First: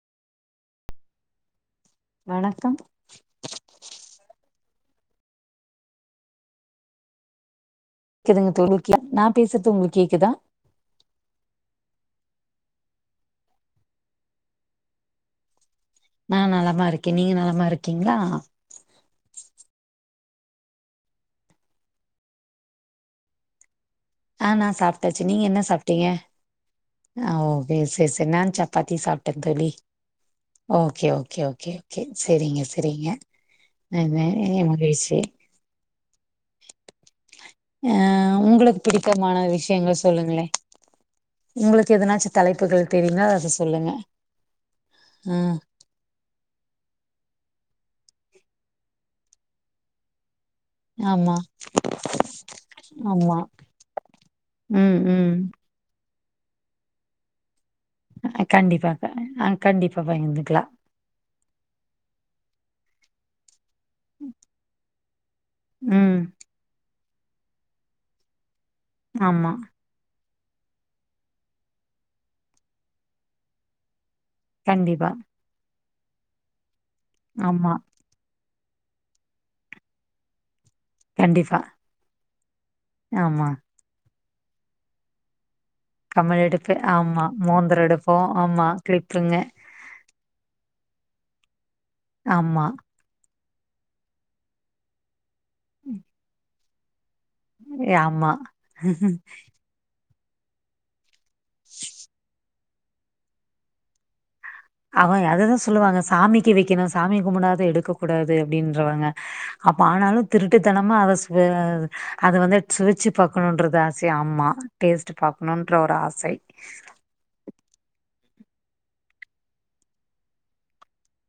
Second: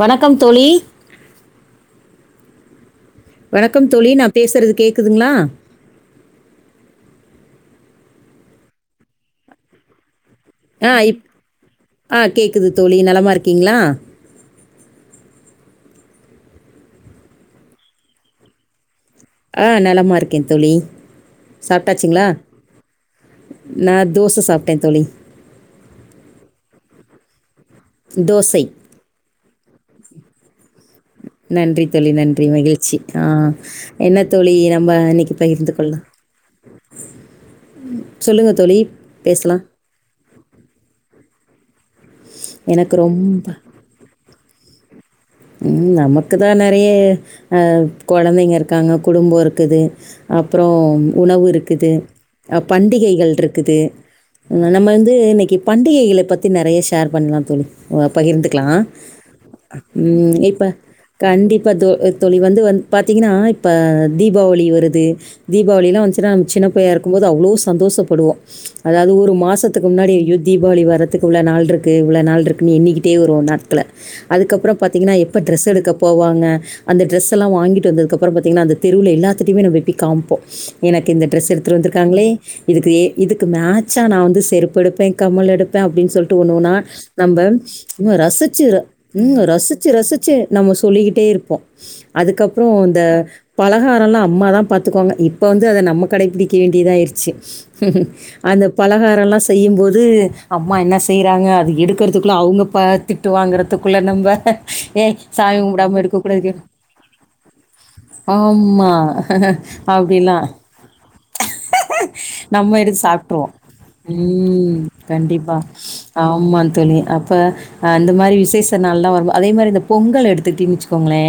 வணக்கம் தோழி வணக்கம் வணக்கம் தோழி நா பேசுறது கேக்குதுங்களா க்குதுங்க தோழி நா பேசுறது உங்களுக்கு கேக்குதா ஆ இப் ஆ கேக்குது தோழி நலமா இருக்கீங்களா நா நலமா இருக்கே நீங்க நலமா இருக்கீங்களா ஆ நலமா இருக்கே தோழி சாப்ட்டாச்சுங்களா ஆ நா சாப்ட்டாச்சு நீங்க என்ன சாப்ட்டீங்க ஆ ஓ சேரி சேரி சேரி நானு தோசை சப்பாத்தி சாப்ட்டே தோழி ஓகே ஓகே ஓகே நன்றி ஓகே தோழி நன்றி சேரிங்க மகிழ்ச்சி சேரிங்க ஆ என்ன தோழி இனிய நம்ம மகிழ்ச்சி இன்னைக்கு பகிர்ந்து கொள்ளலாம் அ சொல்லுங்க தோழி உங்ளுக்கு பிடித்தமான பேசலாம் விஷயங்கள் சொல்லுங்களே உங்ளுக் எதனாச்சும் தலைப்புகள் எனக்கு தெரிந்தா ரொம்ப அத சொல்லுங்க ஆ ம் நமக்குதா நெறைய அ கொழந்தைங்க இருக்காங்க குடும்பம் இருக்குது அப்றோ ஆமா உணவு இருக்குது பண்டிகைகள் ஆமா இருக்குது நம்ம ம் வந்து ம் இன்னைக்கி பண்டிகைகள பத் பத்தி நெறைய ஷேர் பண்ணலாம் தோழி ஓ பகிர்ந்துக்லா கண்டிப்பாக ஆ கண்டிப்பா ம் பகிர்ந்துக்கலா இப்ப கண்டிப்பா தோ தோழி வந்து வந் பாத்தீங்கன்னா இப்ப தீபாவளி வருது தீபாவளிலா ம் வந்துச்சுனா நம்ம சின்ன புள்ளயா இருக் பாக்கும்போது அவ்ளோ சந்தோஷப்படுவோம் அதாவது ஒரு ஆமா மாசத்துக்கு முன்னாடி ஐயோ தீபாவளி வரறதுக்கு இவ்ளோ நாள் இருக்கு இவ்ளோ நாள் இருக்குன்னு எண்ணிக்கிட்டே வரும் நாட்கல அதுக்கு கண்டிப்பா பாத்தீங்கனா எப்ப டிரெஸ் எடுக்கப் போவாங்க அந்த ட்ரெஸ் எல்லா ஆமா வாங்கிட்டு வந்ததுக்கப்ற பாத்தீங்கனா அந்த தெருல எல்லாத்திட்டையுமே நம்ம போய் காம்ப்போ எனக்கு இந்த ட்ரெஸ் கண்டிப்பா எடுத்துட்டு வந்துருக்காங்களே இதுக்கு இதுக்கு ஆமா மேட்சா நான் வந்து து செருப்பெடுப்பே கம்மல் எடுப் பே அப்டின்னு சொல்ட்டு கம்மல் ஒண்னோன்னா எடுப்பு ஆமா நம்ப மோந்தரம் எடுப்போ உ ஆமா ரசிச்சு கிளிப்புங்க ம் ரசிச்சு ச்சு நம்ம சொல்லிகிட்டே இருப்போ ஆமா அதுக்கப்பரோ இந்த பலகாரல்லா அம்மா தா பாத்துக்குவாங்க இப் இப்ப வந்து அத நம்ம கடைபிடி கே வேண்டியதாய்ர்ச் ச்சு ஆமா அந்த பலகாரல்லா செய்யும்போது அம்மா என்னஸ் செய்றாங்க அது எடுக்கறதுகுள்ள அவங்க ப திட்டு வாங்கறத்துக்குள்ள நம்ப ஏய் அவய் அததா சாமி கும்பிடாம சொல்லுவாங்க எடுக்கக்கூடாது. சாமிக்கு வைக்கணு சாமி கும்படாத எடுக்க கூடாது ஆமா அப்டின்றவாங்க அப்ப ஆனாலு அப்டிலா திருட்டுத்தனமா அத சுவ அத வந்து நம்ம எடுத்து சுவைச்சு சாப்ட்ருவோ பாக்கணுன்றது ஆசை ஆமா ம் டேஸ்ட்டு கண்டிப்பா பாக்கணுன்ற ஒரு ஆசை ஆமா பேச நாள்லா வருவா அதே மாரி இந்த பொங்கல் எடுத்துகிட்டீன்னு வச்சு கோங்களே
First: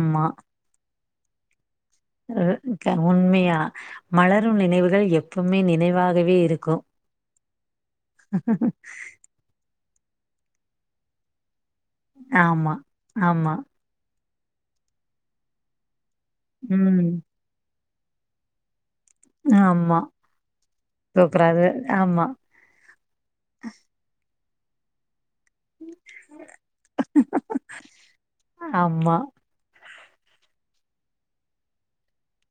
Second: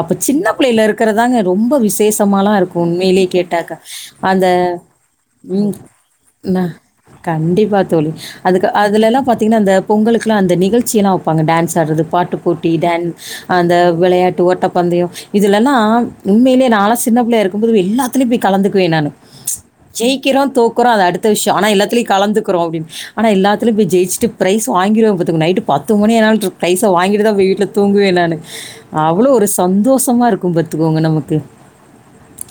அப்ப சின்ன புள்ளைல இருக் இருக்கறதாங்க ரொம்ப விஷ் அ தேசமாலா இருக்கூ க உண்மையிலே உண்மையா கேட்டாக்கா அந்த மலரும் நினைவுகள் எப்பவுமே ம் நினைவாகவே ந இருக்கு கண்டிப்பா தோழி அதுக்கு அதுல எல்லா பாத்தீங்கன்னா அந்த பொங்களுக்கெல்லா அந்த நிகழ்ச்சி எல்லா வப்பாங்க டான்ஸ் தறது பாட்டுப் பூட்டி ஆமா டன் ஆமா அந்த விளையாட் ட்டு ஓட்ட பந்தயோ இதுலெல்லா உண்மையிலேயே நா எல்லா ம் சின்ன பிள்ளையா இருக்கும்போது எல்லாத் த்திலிபி கலந்துக்குவே நானு ஆமா ச் ஜெய்க்கிறோ தோக்குறோ அது அடுத்த விஷ்யோ தூக்குறாரு ஆனா எல்லாத்துலயு ஆமா கலந்துக்குறோ அப்டின்னு ஆனா எல்லாத்தலயு போய் ஜெயிச்சுட்டு பிரைஸ் வாங்கிர்வ பாத் து நைட்டு பத்து மணியானாலு பிரைச வாங்கிட்டுதா வீட்ல தூங்குவே நானு ஆமா அவ்வளோ ஒரு சந்தோஷ த்தமா இருக்கூ பத்துக்கோங்க நமக்கு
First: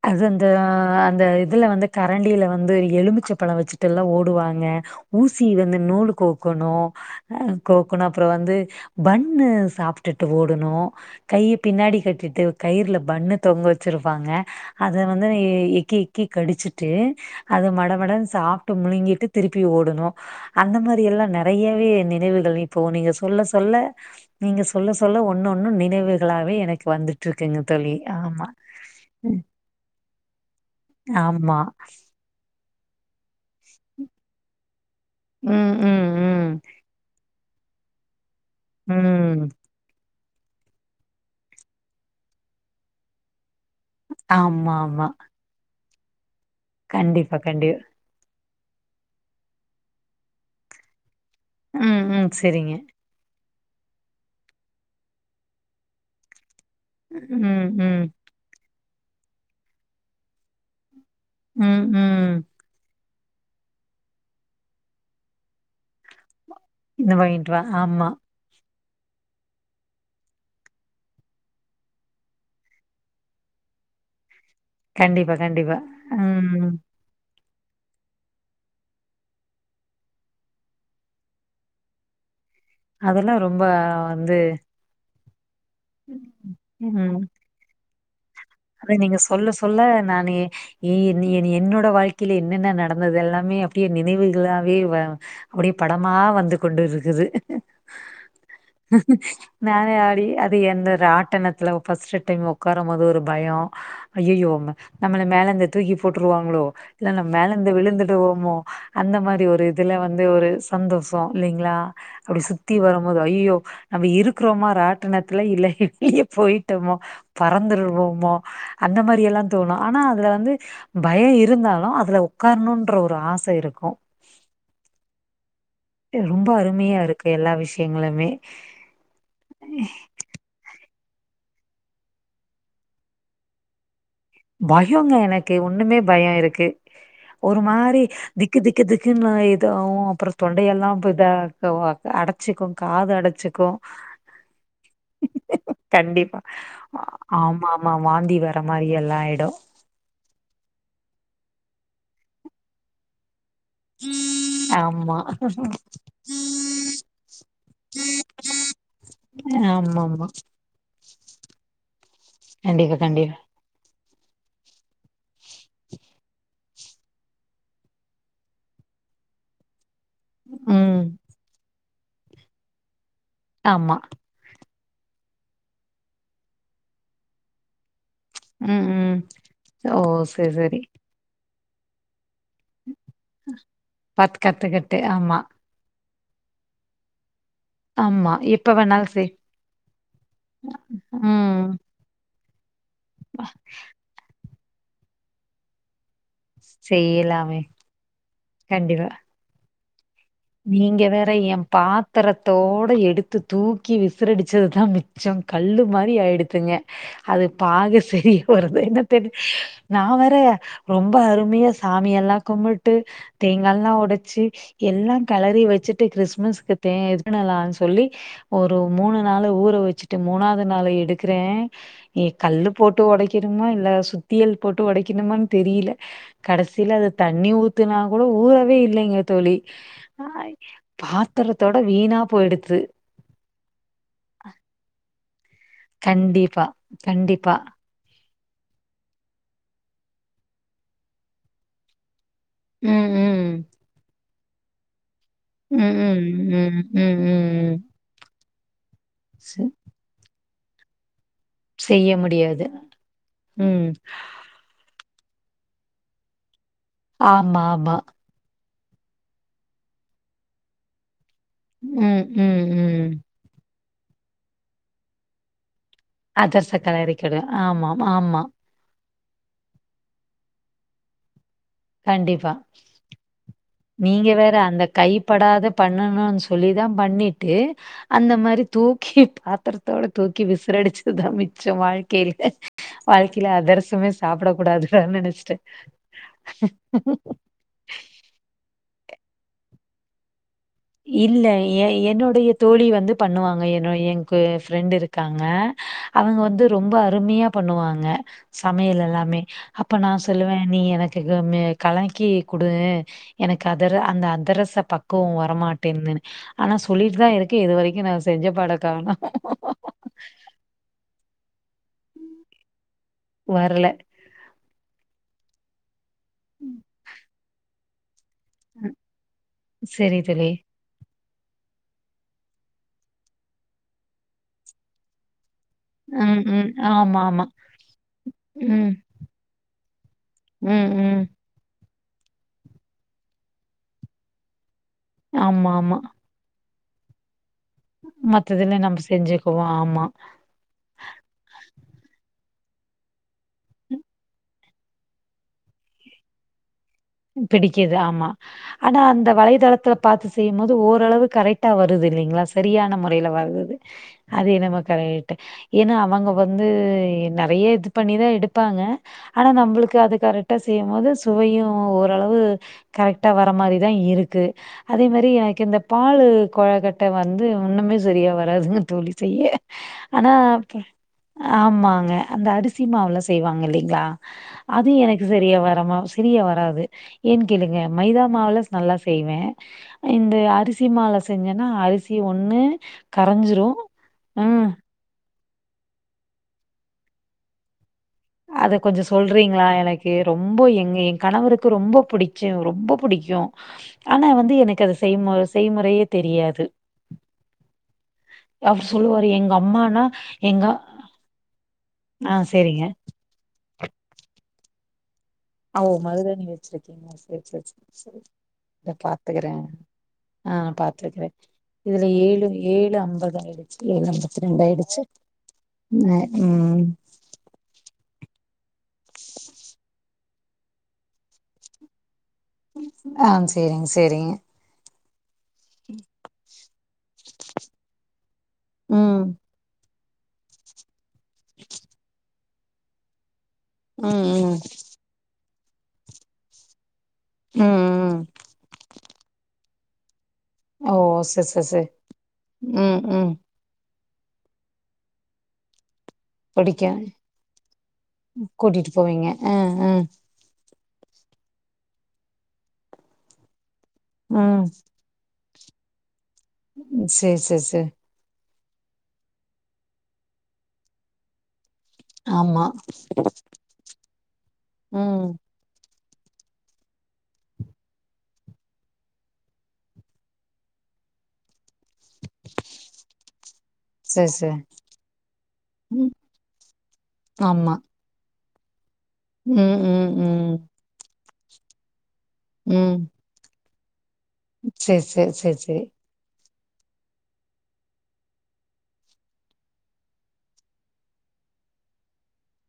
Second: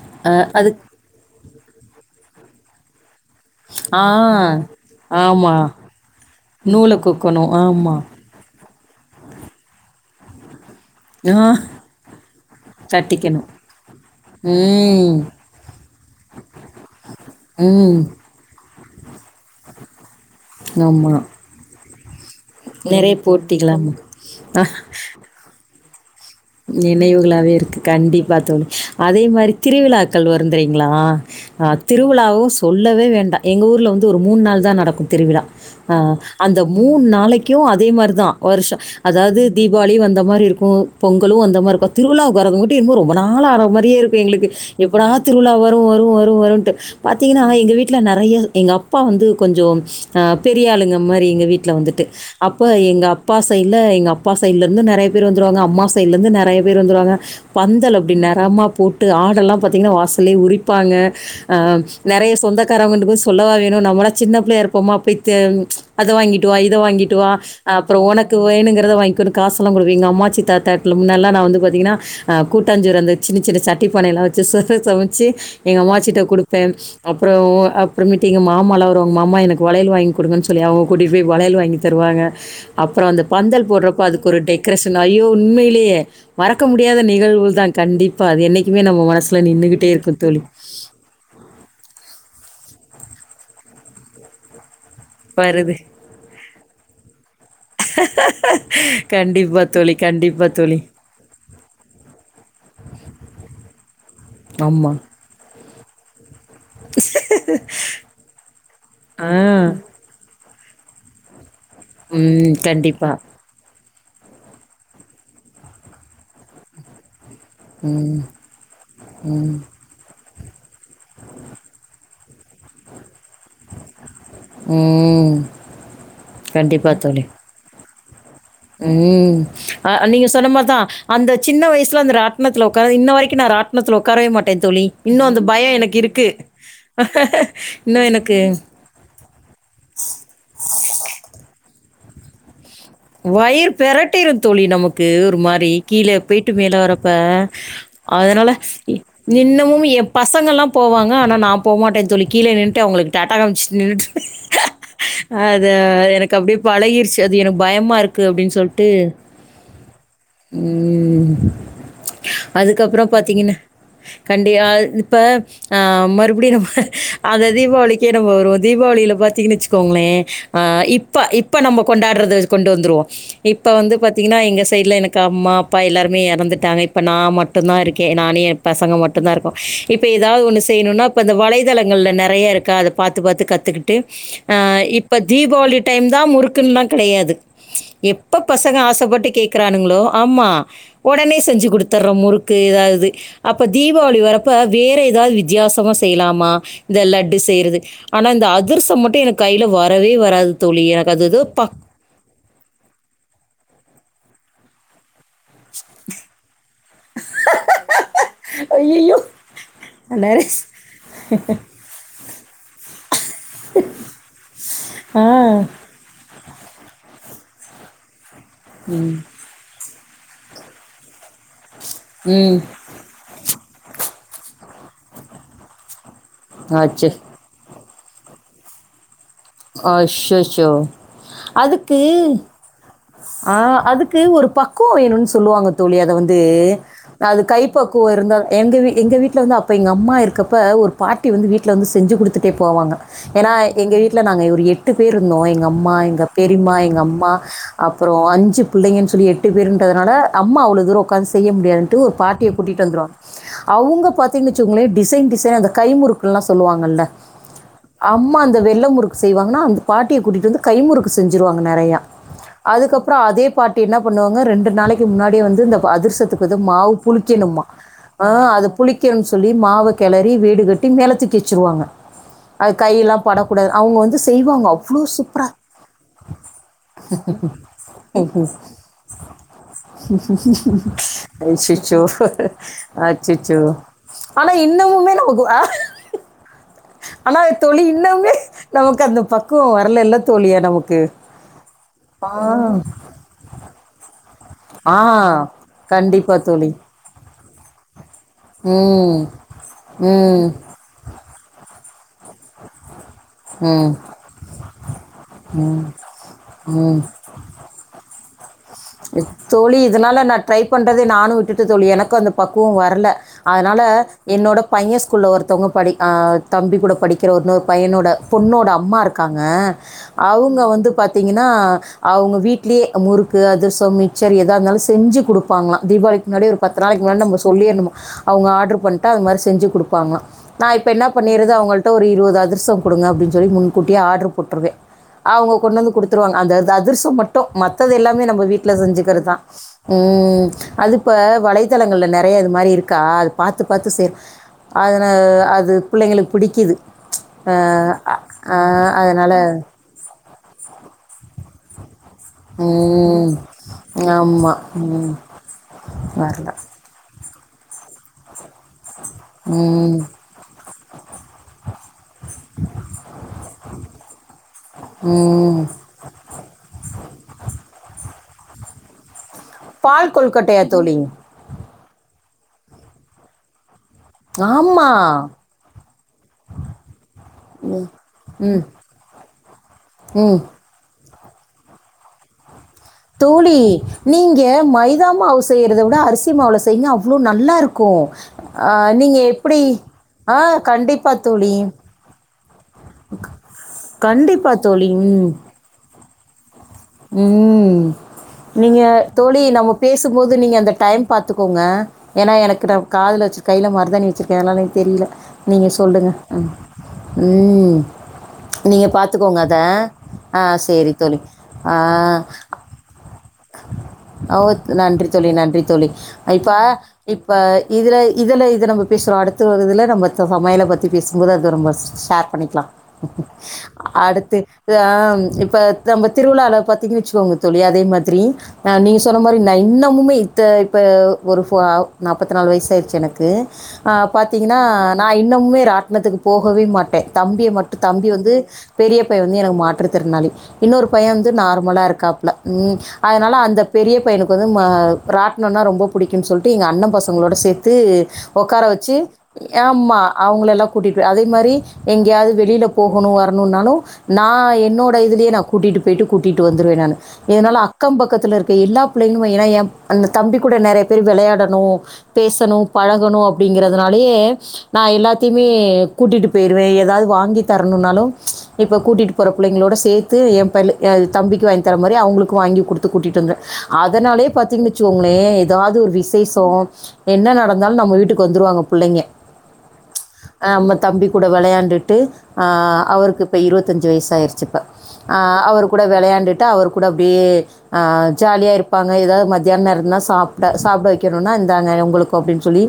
அது அ அந்த அது அந்த இதுல வந்து கரண்டில வந்து ந்து எலுமிச்ச ப்பழம் வச்சுட்டு எல்லா ஆ. ஓடுவாங்க ஊசி ஆமா. வந்து நூலு கோக்கணு நூல அ கோக்கணும். ஆமா. கோக்கணு அப்புற வந்து பண்ணு சாப்டுட்டு ஓடுணு ஆ கைய பின்னாடி கட்டிட்டு கயிறுல பண்ணு தட்டிக்கணும். தொங்க வச்சிருப்பாங்க அத ம். வந்து எ எக்கி எக்கி கடிச்சிட்டு அத மட ம். மட சாப் டு முழுங்கிட்டு திருப்பி ஓடுணு அந்த மாரி ஆமா. ம். எல்லா நறையாவே நினைவுகள் இப்போ நீங்க நெறைய சொல்ல சொல்ல போட்டிகளாமா. நீங்க சொல்ல சொல்ல ஒன்னு ஒன்னு நி னைவு கிலாவே எனக்கு வந்துட்டு நினைவுகளாவே இருக்குங்க இருக்கு. தோழி கண்டிப்பா ஆமா தோழி. அதே மாரி திருவிழாக்கள் வருந் தெரியுங்களா ஆமா அ திருவிழாவு சொல்லவே வேண்டா எங்க ஊர்ல வந்து ஒரு மூண் நாள் தா நடக்கும் திருவிழா ம் அ ம் அந்த ம் மூண் நாளைக் கியூ அதே மாரிதா வருஷ ம் அதாவ்து தீபாளி வந்தா மாரி இருக்கு பொங்களு அந்த மாரி இருக்கோ திருவிழாக்கு வரவங்ககிட்ட இன்மொ ரொம்ப நாள் ஆனா மாரியே இருக்கு எங்களுக்கு ஆமா ஆமா எப்படா திருவிழா வரு வரு வரு வரு ன்டு கண்டிப்பா பாத்தீங்னா கண்டி எங்க வீட்ல நறைய எங்க அப்பா வந்து கொஞ்சோ ஆஹ் பெரியாளுங்க மாரி எங்க வீட்ல ம் வந்துட்டு ம் அப்போ சரிங்க. எங்க அப் அப்பா சைடல எங்க அப்பா சைடல இருந்து நறைய பேர் வந்துருவாங்க அம்மா சைடல இருந்து நறைய பேர் வந்துருவாங்க ம் பந்தல் ம் அப்டி நெரமா போ ட்டு ஆடெல்லா பாத்திங்னா வாசலே உரிப்பாங்க ஆ ம் நறைய ம் சொந்தக்காரங்க [unintelligible] சொல்லவா வேணு நம்மள சின்ன பிள்ளைய இருபோமா அப்டி தே அத வாங்கி ட்டு வா இத வாங்கிட்டு வா அப்றோ உனக்கு வேணுங்க அத வாங்கோனு காசெல்லா குடுங்க எங்க அமாச்சி தாத்தா முன்னல்ல நா வந்து பாத்தீங்னா கூட்டாஞ் சோறு அந்த சின்ன சின்ன சட்டி பானையல வச்சு சோறு சமைச்சு கண்டிப்பா எங்க கண்டிப்பா. அம்மாச்சிட்ட குடுப்பே ம் அப் அப்றோ அப்றமேட்டு எங்க மாமாலா வருவாங் மாமா எனக்கு வளையல் வாங்கி குடுங்கன்னு சொல்லி அவங் கூட்டிட்டு போய் வளையல் வாங்கி தருவாங்க அப்றோ அந்த அதெல்லாம் ரொம்ப பந்தல் போடுறப்ப அதுக்கு வந்து ஒரு டெக்ரேஷன் னா ஐயோ உண்மை லியே மறக்க முடியாத ம் நிகழ்வு தா கண்டி அத நீங்க சொல்ல சொல்ல நானே தோழி எ எண்ணி எண்ணி என்னோட வாழ்க்கைலே என்ன நடந்தது எல்லாமே அப்டியே நினைவுகளா வே வா அப்டியே வருது படமா வந்து கொண்டு இருக்குது கண்டிப்பா தோழி நானே ஆடி கண்டிப்பா அது தோழி எந்த ராட்டணத்துல ஃபர்ஸ்ட் டைம் உட்காரு போது ஒரு ஆ ஐ ஐயோங்க ஆமா நம்மள மேல அந்த தூக்கி போட்டு வாங்களோ இல்ல மேல விழுந்துடுவோமோ. அந்த ஆ மாரி ஒரு இதுல வந்து ஒரு சந்தோஷம் இல்லைங்க. லா அப்படி ம் சுத்தி கண்டிப்பா வரும்போது ஐ ஐயோ நம்ம இருக்கிறோமா. ராட்டனத்துல இல்ல வெளியே போயிட்டோமா. ம் பறந்துடுவோம். அந்த மாரி எல்லாம் ம் தோணும். ஆனா அதுல வந்து பயம் இருந்தாலும் அதுல உட்காரணுன்ற ஒரு ஆசை உம் ரொம்ப அருமையா இருக்கு எல்லா விஷயம். எங்களமே உம் அஹ் நீங்க சொன்னமாத. அந்த சின்ன வயசுல அந்தராட்டணத்துல உ இன்ன வரைக்கும் நான் ராட்த்துல பயங்க எனக்கு ஒண்ணுமே பயம் இருக்கு. ஒரு மாதிரி இன்னும் எனக்கு திக்கு திக்கு திக்குன்னு இதவும் அப்புறம் தொண்டையெல்லாம் இதா அடைச்சிக்கும். வயிற பெரட்டிர தோழி நமக்கு ஒரு மாரி கீழே கண்டிப்பா. போயிட்டு மேலே வரப்ப ஆமா, ஆமா. வாந்தி அதனால வர மாரி எல்லாம் ஆயிடும். இன்னமும் எம்பசங்கள்லாம் போவாங்க. நா போ மாட்டேன் தோழி கீழே நின்ட்டு அவளுக்கு டாட் [unintelligible] ஆமா. அது எனக்கு அப்படியே பழகிருச்சு. அது எனக்கு ம்மா இருக்கு அப்படின்னு சொல்லிட்டு ஆமாமா. உம் கண்டிப்பா, அதுக்கப்புறம் கண்டிப்பா. பாத்தீங்கன்னா. கண்டி இப்ப ஆஹ் மறுபடியும் நம்ம அத தீபாவளிக்கே நம்ம வரும்வோம். தீபாவளில பாத்தீங்க வெச்சுக்கோங்க லே அ ம். இப்ப இப்ப நம்ம கொண்டாடுறது, கொண்டு வந்துருவ இப்ப வந்து ஆமா. பாத்தீங்கன்னா. எங்க ஸ் சைடல எனக்கு அம்மா அப்பா எல்லாருமே இறந்துட்டாங்க. இப்ப நான் மட்டும்தா இருக்க க்கே நானே ம், பசங்க ம். மட்டும்தா இருக்கோம். ஓ! இப்ப ஏதாவது சரி, ஒன்னு சரி. செய்யணும்னா கொஞ்ச வலை பித்தலங்கள்ல நெறயா இருக்கா அத பாத்து பாத்து கத்துக்கிட்டு பாத்து கத்துக்கிட்டு. இப்ப ஆமா, தீபாவளி டைம் தா முறுக்குன்னல்லா கெடையாது. ஆமா. எப்ப பசங்க வேணாலும் ஆசைப்பட்டு செய் கேக்குறானுங்களோ ஆமா உடனே ம். செஞ்சு குடுத்தர்றோ முறுக் கிதாது து அப்ப தீபாவளி வரப் இப்ப வேற எதாவது வித்தியாசமா செய்யலாம் மா இந்த லட்டு செய்யலாமே. செய்யறது ஆனா இந்த அதிரசம் கண்டிப்பா. மட்டு எனக்கு கைல வ வரவே வ நீங்க வேற என் பாத்திரத் தோட எடுத்து தூக்கி விசிறடிச்சதுதா மிச் சம் கல்லு மாரி ஆயிடுத்துங்க அது பாகு சரியா வருது என்ன ஐயய்யோ! தெரில நா வேற நெறைஸ் ரொம்ப அருமையா சாமியெல்லா கும்பிட்டு தேங்கா எல்லா உடச்சு எல்லா ஆ. கிளறி வெச்சுட்டு கிறிஸ்மஸ்க்கு தே இது பண்ணலான்னு சொல்லி [unintelligible] ஒரு ம். மூணு நாள் ஊற வெச்சு ட்டு மூணாவது நாள் எடுக்கிறே ஏ ம். கல்லு போட்டு உடைக்கனு மா இல்ல சுத்தியல் போட்டு உடைக்கணுமானு தெரியல கடைசியில அது ஆச்சே! தண்ணி ஊ துனா கூட ஊறவே இல்லைங்க தோழி ஆஹ் அச்சச்சோ! பாத்திரத்தோட வீணா போயிடுது ஆஹ் அதுக்கு ஒரு பக்குவ வேணு சொல்லுவாங்க தோழி அத வந்து கண்டிப்பா அது கண்டிப்பா கைப்பக்குவ இருந்தா எங்க வீட்ல எங்க வீட்டில் வந்து அப்போ எங்க அம்மா இருக்கப்ப ஒரு பாட்டி வந்து வீட்டில் வந்து செஞ்சு குடுத்து டே போவாங்க ம் ம் ஏனா எங்க வீட்ல நாங்க எட்டு பேர் இருந்தோ எங்க அம்மா ம் எங்க ம் பெரிமா ம் எங்க ம் அம்மா ம் அப்புறோ அஞ்சு பிள்ளைங்கன்னு சொல்லி எட்டு செ பேருன்றனால அம்மா அவ்ளோ தூரோ உக்கான்ஸ் செய்ய முடியாதுன்டு செய்ய ஒரு பாட்டிய முடியாது கூட்டிட்டு வந்துருவாங்க ம் அவுங்க பாத்தீங்வச்சுகங்களே டிசைன்டிசைனா அந்த கைமுறுக்குக்க எல்லா சொல்லுவாங்கல்ல ஆமா ஆமா அம்மா அந்த வெள் முறுக்கு செய்வாங்கான அந்த பாட்டியை கூட்டிட்டு வந்து கைமுறுக்கு செஞ்சுருவாங்க நெறையா ம் ம் ம் அதுக்கப்புறோ அதே பா பாட்டி என்ன பண்ணுவாங்க ரெண்டு நாளைக்கு முன்னாடியே வந்து இந்த அதிர்சத்துக்கு வந்து அதர்ச மாவு கலரிக்கடு புளிக்கணுமா ஆமாம் உ ஆமா அத புளிக் புளிக்கன்னு சொல்லி மாவு கிளரி வீடு கட்டி [unintelligible] வச்சருவாங்க கண்டிப்பா அது கையெல்லா படக்கூடா நீங்க வேற அந்த கைப்படாத பண்ணணும்னு சொல்லிதான் பண்ணி ட்டு அந்த மாதிரி தூக்கி பாத்திரத்தோட தூக்கி விசிரடிச்சதுதான் மிச்சம் அச்சிச்சோ வாழ்க்கையில வாழ்க்கையில அச்சிச்சோ அதர்சமே சாப்பிட ஆனால் இன்னமுமே கூடாதுடானு நமக்கு நினைச்சிட்டேன் ஆனால் தோழி இன்னமுமே நமக்கு அந்த பக்குவம் வரலைல்ல தோழி இல்ல ஏ என்னுடைய தோழி வந்து பண்ணுவாங்க என்னோ என் க்கு ஃபிரெண்ட் ஆ இருக்காங்க கண்டிப்பா அவங்க வந்து தோழி ரொம்ப அருமையா பண்ணுவாங்க சமையல் ம் எல்லாமே அப்ப நான் ம் சொல்லுவேன் நீ எனக்கு [unintelligible] கலக்கி குடு எனக்கு ம் அதர அந்த அதரச பக்குவம் ம் வரமாட் ந்துன்னு ஆனா ம் சொல்லிட்டு தான் இருக்கு இது வரைக்கும் நான் செஞ்ச பாட காணோம். தோழி இதனால நான் ட்ரை பண்றதே நானும் விட்டு த்து தோழி எனக்கும் அந்த பக்குவம் வரல அதனால வரல. என்னோட பையன் ஸ்கூல்ல ஒருத் தொங்கப்படி ஆ ம். தம்பி கூட படிக்கிற இன்னொரு பயனுட பொண்ணோட அம்மா இருக்காங்க சரி தோழி. அவங்க வந்து பாத் பாதிங்கன்னா அவங்க வீட்லயே முறுக்கு அதிரசம் சம் மிச்சர் எதா இருந்தாலும் செஞ்சு குடு குடுப்பாங்களாம் தீபாவளிக்கு ம், முன்னாடியே ஒரு ம். பத்து நாளைக்கு ஆமா, முன்னாடியே நம்ம ஆமா. சொல்லிரணுமா அவங்க ஆட்ரு ம், பண்ட அதுமாரி செஞ்சி குடுப்பாங்களாம் நான் இப்ப ம், என்ன ம். பண்ணிரது அவங்கள்ட ட்ட ஒரு இருபது அதிரசம் குடுங்க அப்பிடின்னு சொல்லி முன்கூட்டியே ஆட்ரு போட்டுருவேன் அவங்க ஆமா, கொண்டு வந்து ஆமா. குடுத்துருவாங்க அந்த அதிரசம் மட் டும் மத்தது எல்லாமே நம்ம வீட் மத்ததுல நம்ம செஞ்சுக்கிறது தான் செஞ்சுக்குவோம். உ ஆமா. அதுப்ப வலைத்தளங்கள்ல நிறைய மாதிரி இருக்கா அது பார்த்து பார்த்து சேரும் [unintelligible] அது பிள்ளைங்களுக்குப் பிடிக்குது அஹ் பிடிக்குது அ- ஆமா அஹ் ஆனா அந்த அதனால வலைதளத்துல பார்த்து செய்யும் போது ஓரளவு கரைட் ட்டா வரு து இல்லங்களா சரியான முறையில வருது அதே ஆமாம் நம ம் கரேட்டு ஏன்னா அவங்க வரல வந்து என் நெறைய இது பண்ணிதா எடுப்பாங்க ஆனா ம் நம்மளுக்கு அது கரெக்ட்டா செய்யும் போது சுவையும் அ ஓரளவு கரெகட்டா வர மாதிரிதா இருக்கு அதே மாரி எனக்கு ம் இந்த பால் கொழக்கட்டை வந்து இன்னுமே சரியா வர [unintelligible] தோழி செய்ய பால் ஆனா கொல்கட்டையா தோழி ஆமா ங்க அந்த அரிசி மாவுல செய்வாங்க இல் ல்லா அது ஆமாம் எனக்கு சரியா வரமா செரியா வராது து ஏன்னு கேளுங்க மைதா மால ம் ஸ் நல்லா செய்வே இந்த ம் அரிசி மால ச செஞ்சன்னா அரிசி ஒண்ணு தோழி கரைஞ்சிரும். நீங்க ம். மைதா மாவு செ ல செய்றதை விட அரிசி மாவுல செய்யங்க அவ்வளோ நல்லாயிருக்கும் அதக் கொஞ்சம் சொல்றீங்களா எனக்கு ஆ ரொம்ப எங்க என் கண்டிப்பாக தோழி கணவருக்கு ரொம்ப புடிச்ச ரொம்ப புடிக்கும் ஆனா வந்து கண்டிப்பாக எனக்கு தோழி அத செய்மு- செய்முறையே தெரியாது உம் நீங்க அவரு சொல்லுவாரு தோழி எங்க நம்ம அம்மானா பேசும்போது நீங்க எங்க அந்த டைம் பாத்துக்கோங்க ஏன்னா ஆ எனக்கு நா சரிங்க. காதுல வச்சிருக்க கை கைல மருதாணி வச்சிருக்கன் அதனால எனக்கு தெரியல நீங்கள் ஓ சொல்லுங்கள் மருதாணி ம் வச்சிருக்கீங்க செரி செரி ம் செரி இத நீங்கள் பார்த்துக்கோங்க அதை பாத்துக்கறேன் ஆ ஆஹ் சரி தோழி பாத்துக்கறேன் இதுல ஏழு - ஏழு அம்ப ஓக் நன்றி தோழி நன்றி தோழி ம். இப்ப- ம். இப்ப இதுல இதுல இது நம்ம பேசற அடுத்து வருதுல நம்ம சமையல பத்தி பேசும்போது அது ரொம்ப ஷார் பண்ணிக்கலாம் ஆ சரிங்க, சரிங்க. அடுத்து [unintelligible] இப்ப த நம்ம திருவிழாவை பாத்தீங்கன்னு வச்சுக்கோங்க தோழி அதே மாரி பீ நா நீங்க சொன்ன ம். மாரி நா இன்னமுமே இத்த இப்போ ஒரு ஃபோ நாப்பத்தி நாலு வயசாயிடுச்சு எனக்கு ஆ ம், ம். பாத்தீங்கன்னா நா இன்னமுமே ராட்டனத்துக்கு போகவே மாட்டே தம்பியை மட்டு ம், தம்பி ம். வந்து பெரிய பைய வந்து எனக்கு மாற்றுதி திறனாளி இன்னொரு ஓ பைய வந்து செர் செர் நார்மலா செர் இருக்காப்புல உம் ம் ம் அதனால அந்த பெரிய பெரிய பையனுக்கு வந்து ம் ராட்டனோனா ரொம்ப பிடிக்குனு சொல்லிட்டு எங்க படிக்க அண்ண பசங்களோட சேத்து உக்கார கூட்டிட்டு வெச்சு போவீங்க அ அ ஆம்மா அவங்கள எல்லா கூட்டிட்டு அதே மாரி எங்கேயாவது வெளில போகணும் வரணும்னாலு நா ம் என்னோட இதுலயே நா கூட்டிட்டு போய்ட்டு கூட்டிட்டு வந்துருவே நானு சேர் இதனால சேர் சேர் அ பக்கத்துல இருக்க எல்லா பிள்ளைகளும் ஏன்னா அந்த தம்பி கூட நெறைய பேர் வெளையாடணு பேசணு ஆமா பழகணு அப்படிங்கறதுனாலயே நா ம் எல்லாத்தையுமே கூட்டிகிட்டு போய்றுவே. எதாவது வாங்கி தரணுனாலு இப்ப கூட்டிட்டு போற பிள்ளைங்களோட சேத்து என் பய தம்பிக்கும் வாங்கி தர மாரி அவங்களுக்கு குடுத்து கூட்டிட்டு வந்தே அதனாலயே சேர் சேர் பாத்திங்கன்னு வெச்சுக்கோச்ங்களே ஏதாவது ஒரு ம் விசேஷோ என்ன நடந்தாலு நம்ம வீட்டுக்கு வந்துருவாங்க புள்ளைங்க உம் உம் உம் கூட விளையாண்டுட்டு ஆ அவருக்கு இப்ப இருபத்தி அஞ்சி வயசாயாயி சச்சு இப்ப சேர் ஆ சேர் சேர் அவர் கூட சேரி வெளையாண்டுட்டு அவரு கூட அப்டியே ஆ ஜாலியா இருப்பாங்க, ஏதாவது மத்தியானோ நேரம்னா சாப்ட சாப்ட வைக்கணும்ன்னா இந்தாங்க உங்களுக்கும் அப்படின்னு சொல்லி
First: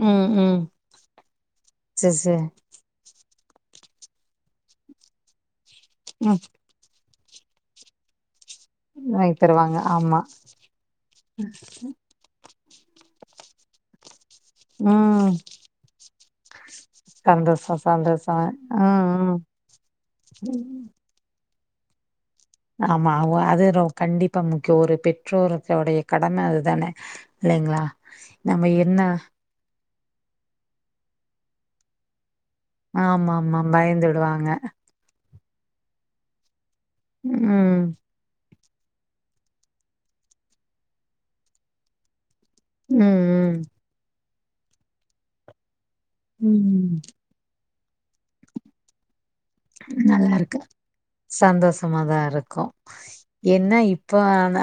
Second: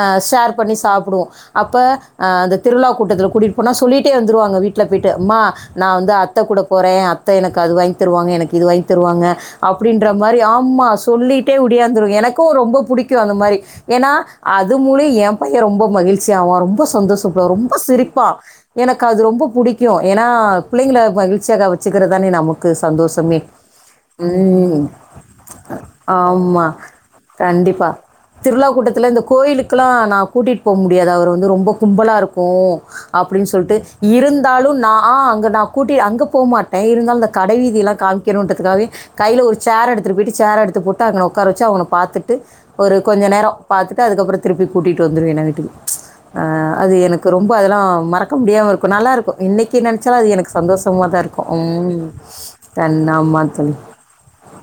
அ ம் ஷேர் ம் பண்ணி சாப்டுவோ அப்ப சேர் அ சேர் அந்த திருவிழா கூட்டத்துல கூட்டிட்டு போனா சொல்லிட்டே வந்துருவாங்க வீட்டுல போய்ட்டு அம்மா நா வந்து ம் அத்தே கூட போறே அத்தே எனக்கு அது வாங்கிதருவாங்க எனக்கு இது வாங்கிதருவாங்க வாங்கி தருவாங்க அப்படின்ற ஆமா மாரி ஆமா சொல்லிட்டே ஒடியாந்துரு எனக்கு எனக்கும் ரொம்ப புடிக்கும் அந்த மாறி ஏன்னா அது மூலம் ம் என் பையன் ரொம்ப மகிழ்ச் அவ ரொம்ப சந்தோஷப்படுவான். சந்தோஷோ ரொம்ப சந்தோஷோ சிரிப்பான். எனக்கு ம் அது ம் ரொம்ப புடிக்கும். ஏன்னா பிள்ளைங்கள மகி ச்சக்க வச்சுக்கிறது அ தானே நமக்கு சந்தோஷமே இப்ப முக்கிய ம் ஒரு பெற்றோர்களுடைய கடம ஆமா. அதுதானே இல்லைங்களா கண்டிப்பா. நம்ம என்ன ல்லாம் நா கூட்டிட்டு போக முடியாது அவர் வந்து ரொம்ப கும்பலா இருக்கும் ஆமா அப்படின்னு ஆமா சொல்லிட்டு பயந்துடுவாங்க இருந்தாலும் நா அங்க நா கூட்டி அங்கே போமா தய இருந்தால் அந்த ம் கடைவீதில்ல காமிக்கிறோம்ன்ற க்கவே கையில ஒரு சேர் எடுத்துட்டு போயிட்டு சேர் எடுத்து போட்டுங்க உக்கார வச்சு அவனை பார்த்துட்டு ஒரு கொஞ்ச நேரம் ம் பார்த்தட்டு அதுக்கப்புறம் திருப்பி கூட்டிகிட்டு வந்துடும் என வீட்டுக்கு ம் ஆஹ் அது ம் எனக்கு ரொம்ப அதெல்லாம் மறக்க முடியாம இருக்கும் நல்லா இருக்கும் இன்னைக்கு நினைச்சாலும் அது எனக்கு நல்லாருக்கு சந்தோஷமாதா இருக்கும் உம் சந்தோஷமாதா இருக்கு தன்ன ஆமான் என்ன தோழி இப்ப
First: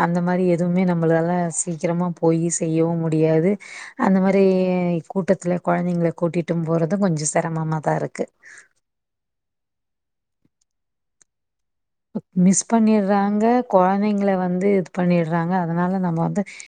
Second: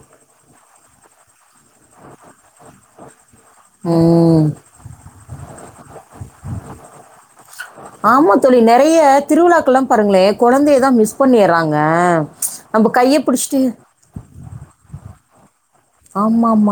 அந்த மாதிரி எது நம்மாளால்ல சீக்கிரமா போய் செய்யவும் முடியாது அந்த மாதிரி ம். கூட்டத்துல குழந்தைங்க கூட்டிட்டும் போறதும் கொஞ்சம் சிரமமாதா இருக்கு பாருங்களே குழந்தை தா மிஸ் பண்ணிடுறாங்க மிஸ் நம்ம கையை பண்ணிடுறாங்க பிடிச்சிட்டு குழந்தைங்க வந்து இது பண்ணடு ரங்கா அதனால நம்ம வந்து ஆமா ஆமா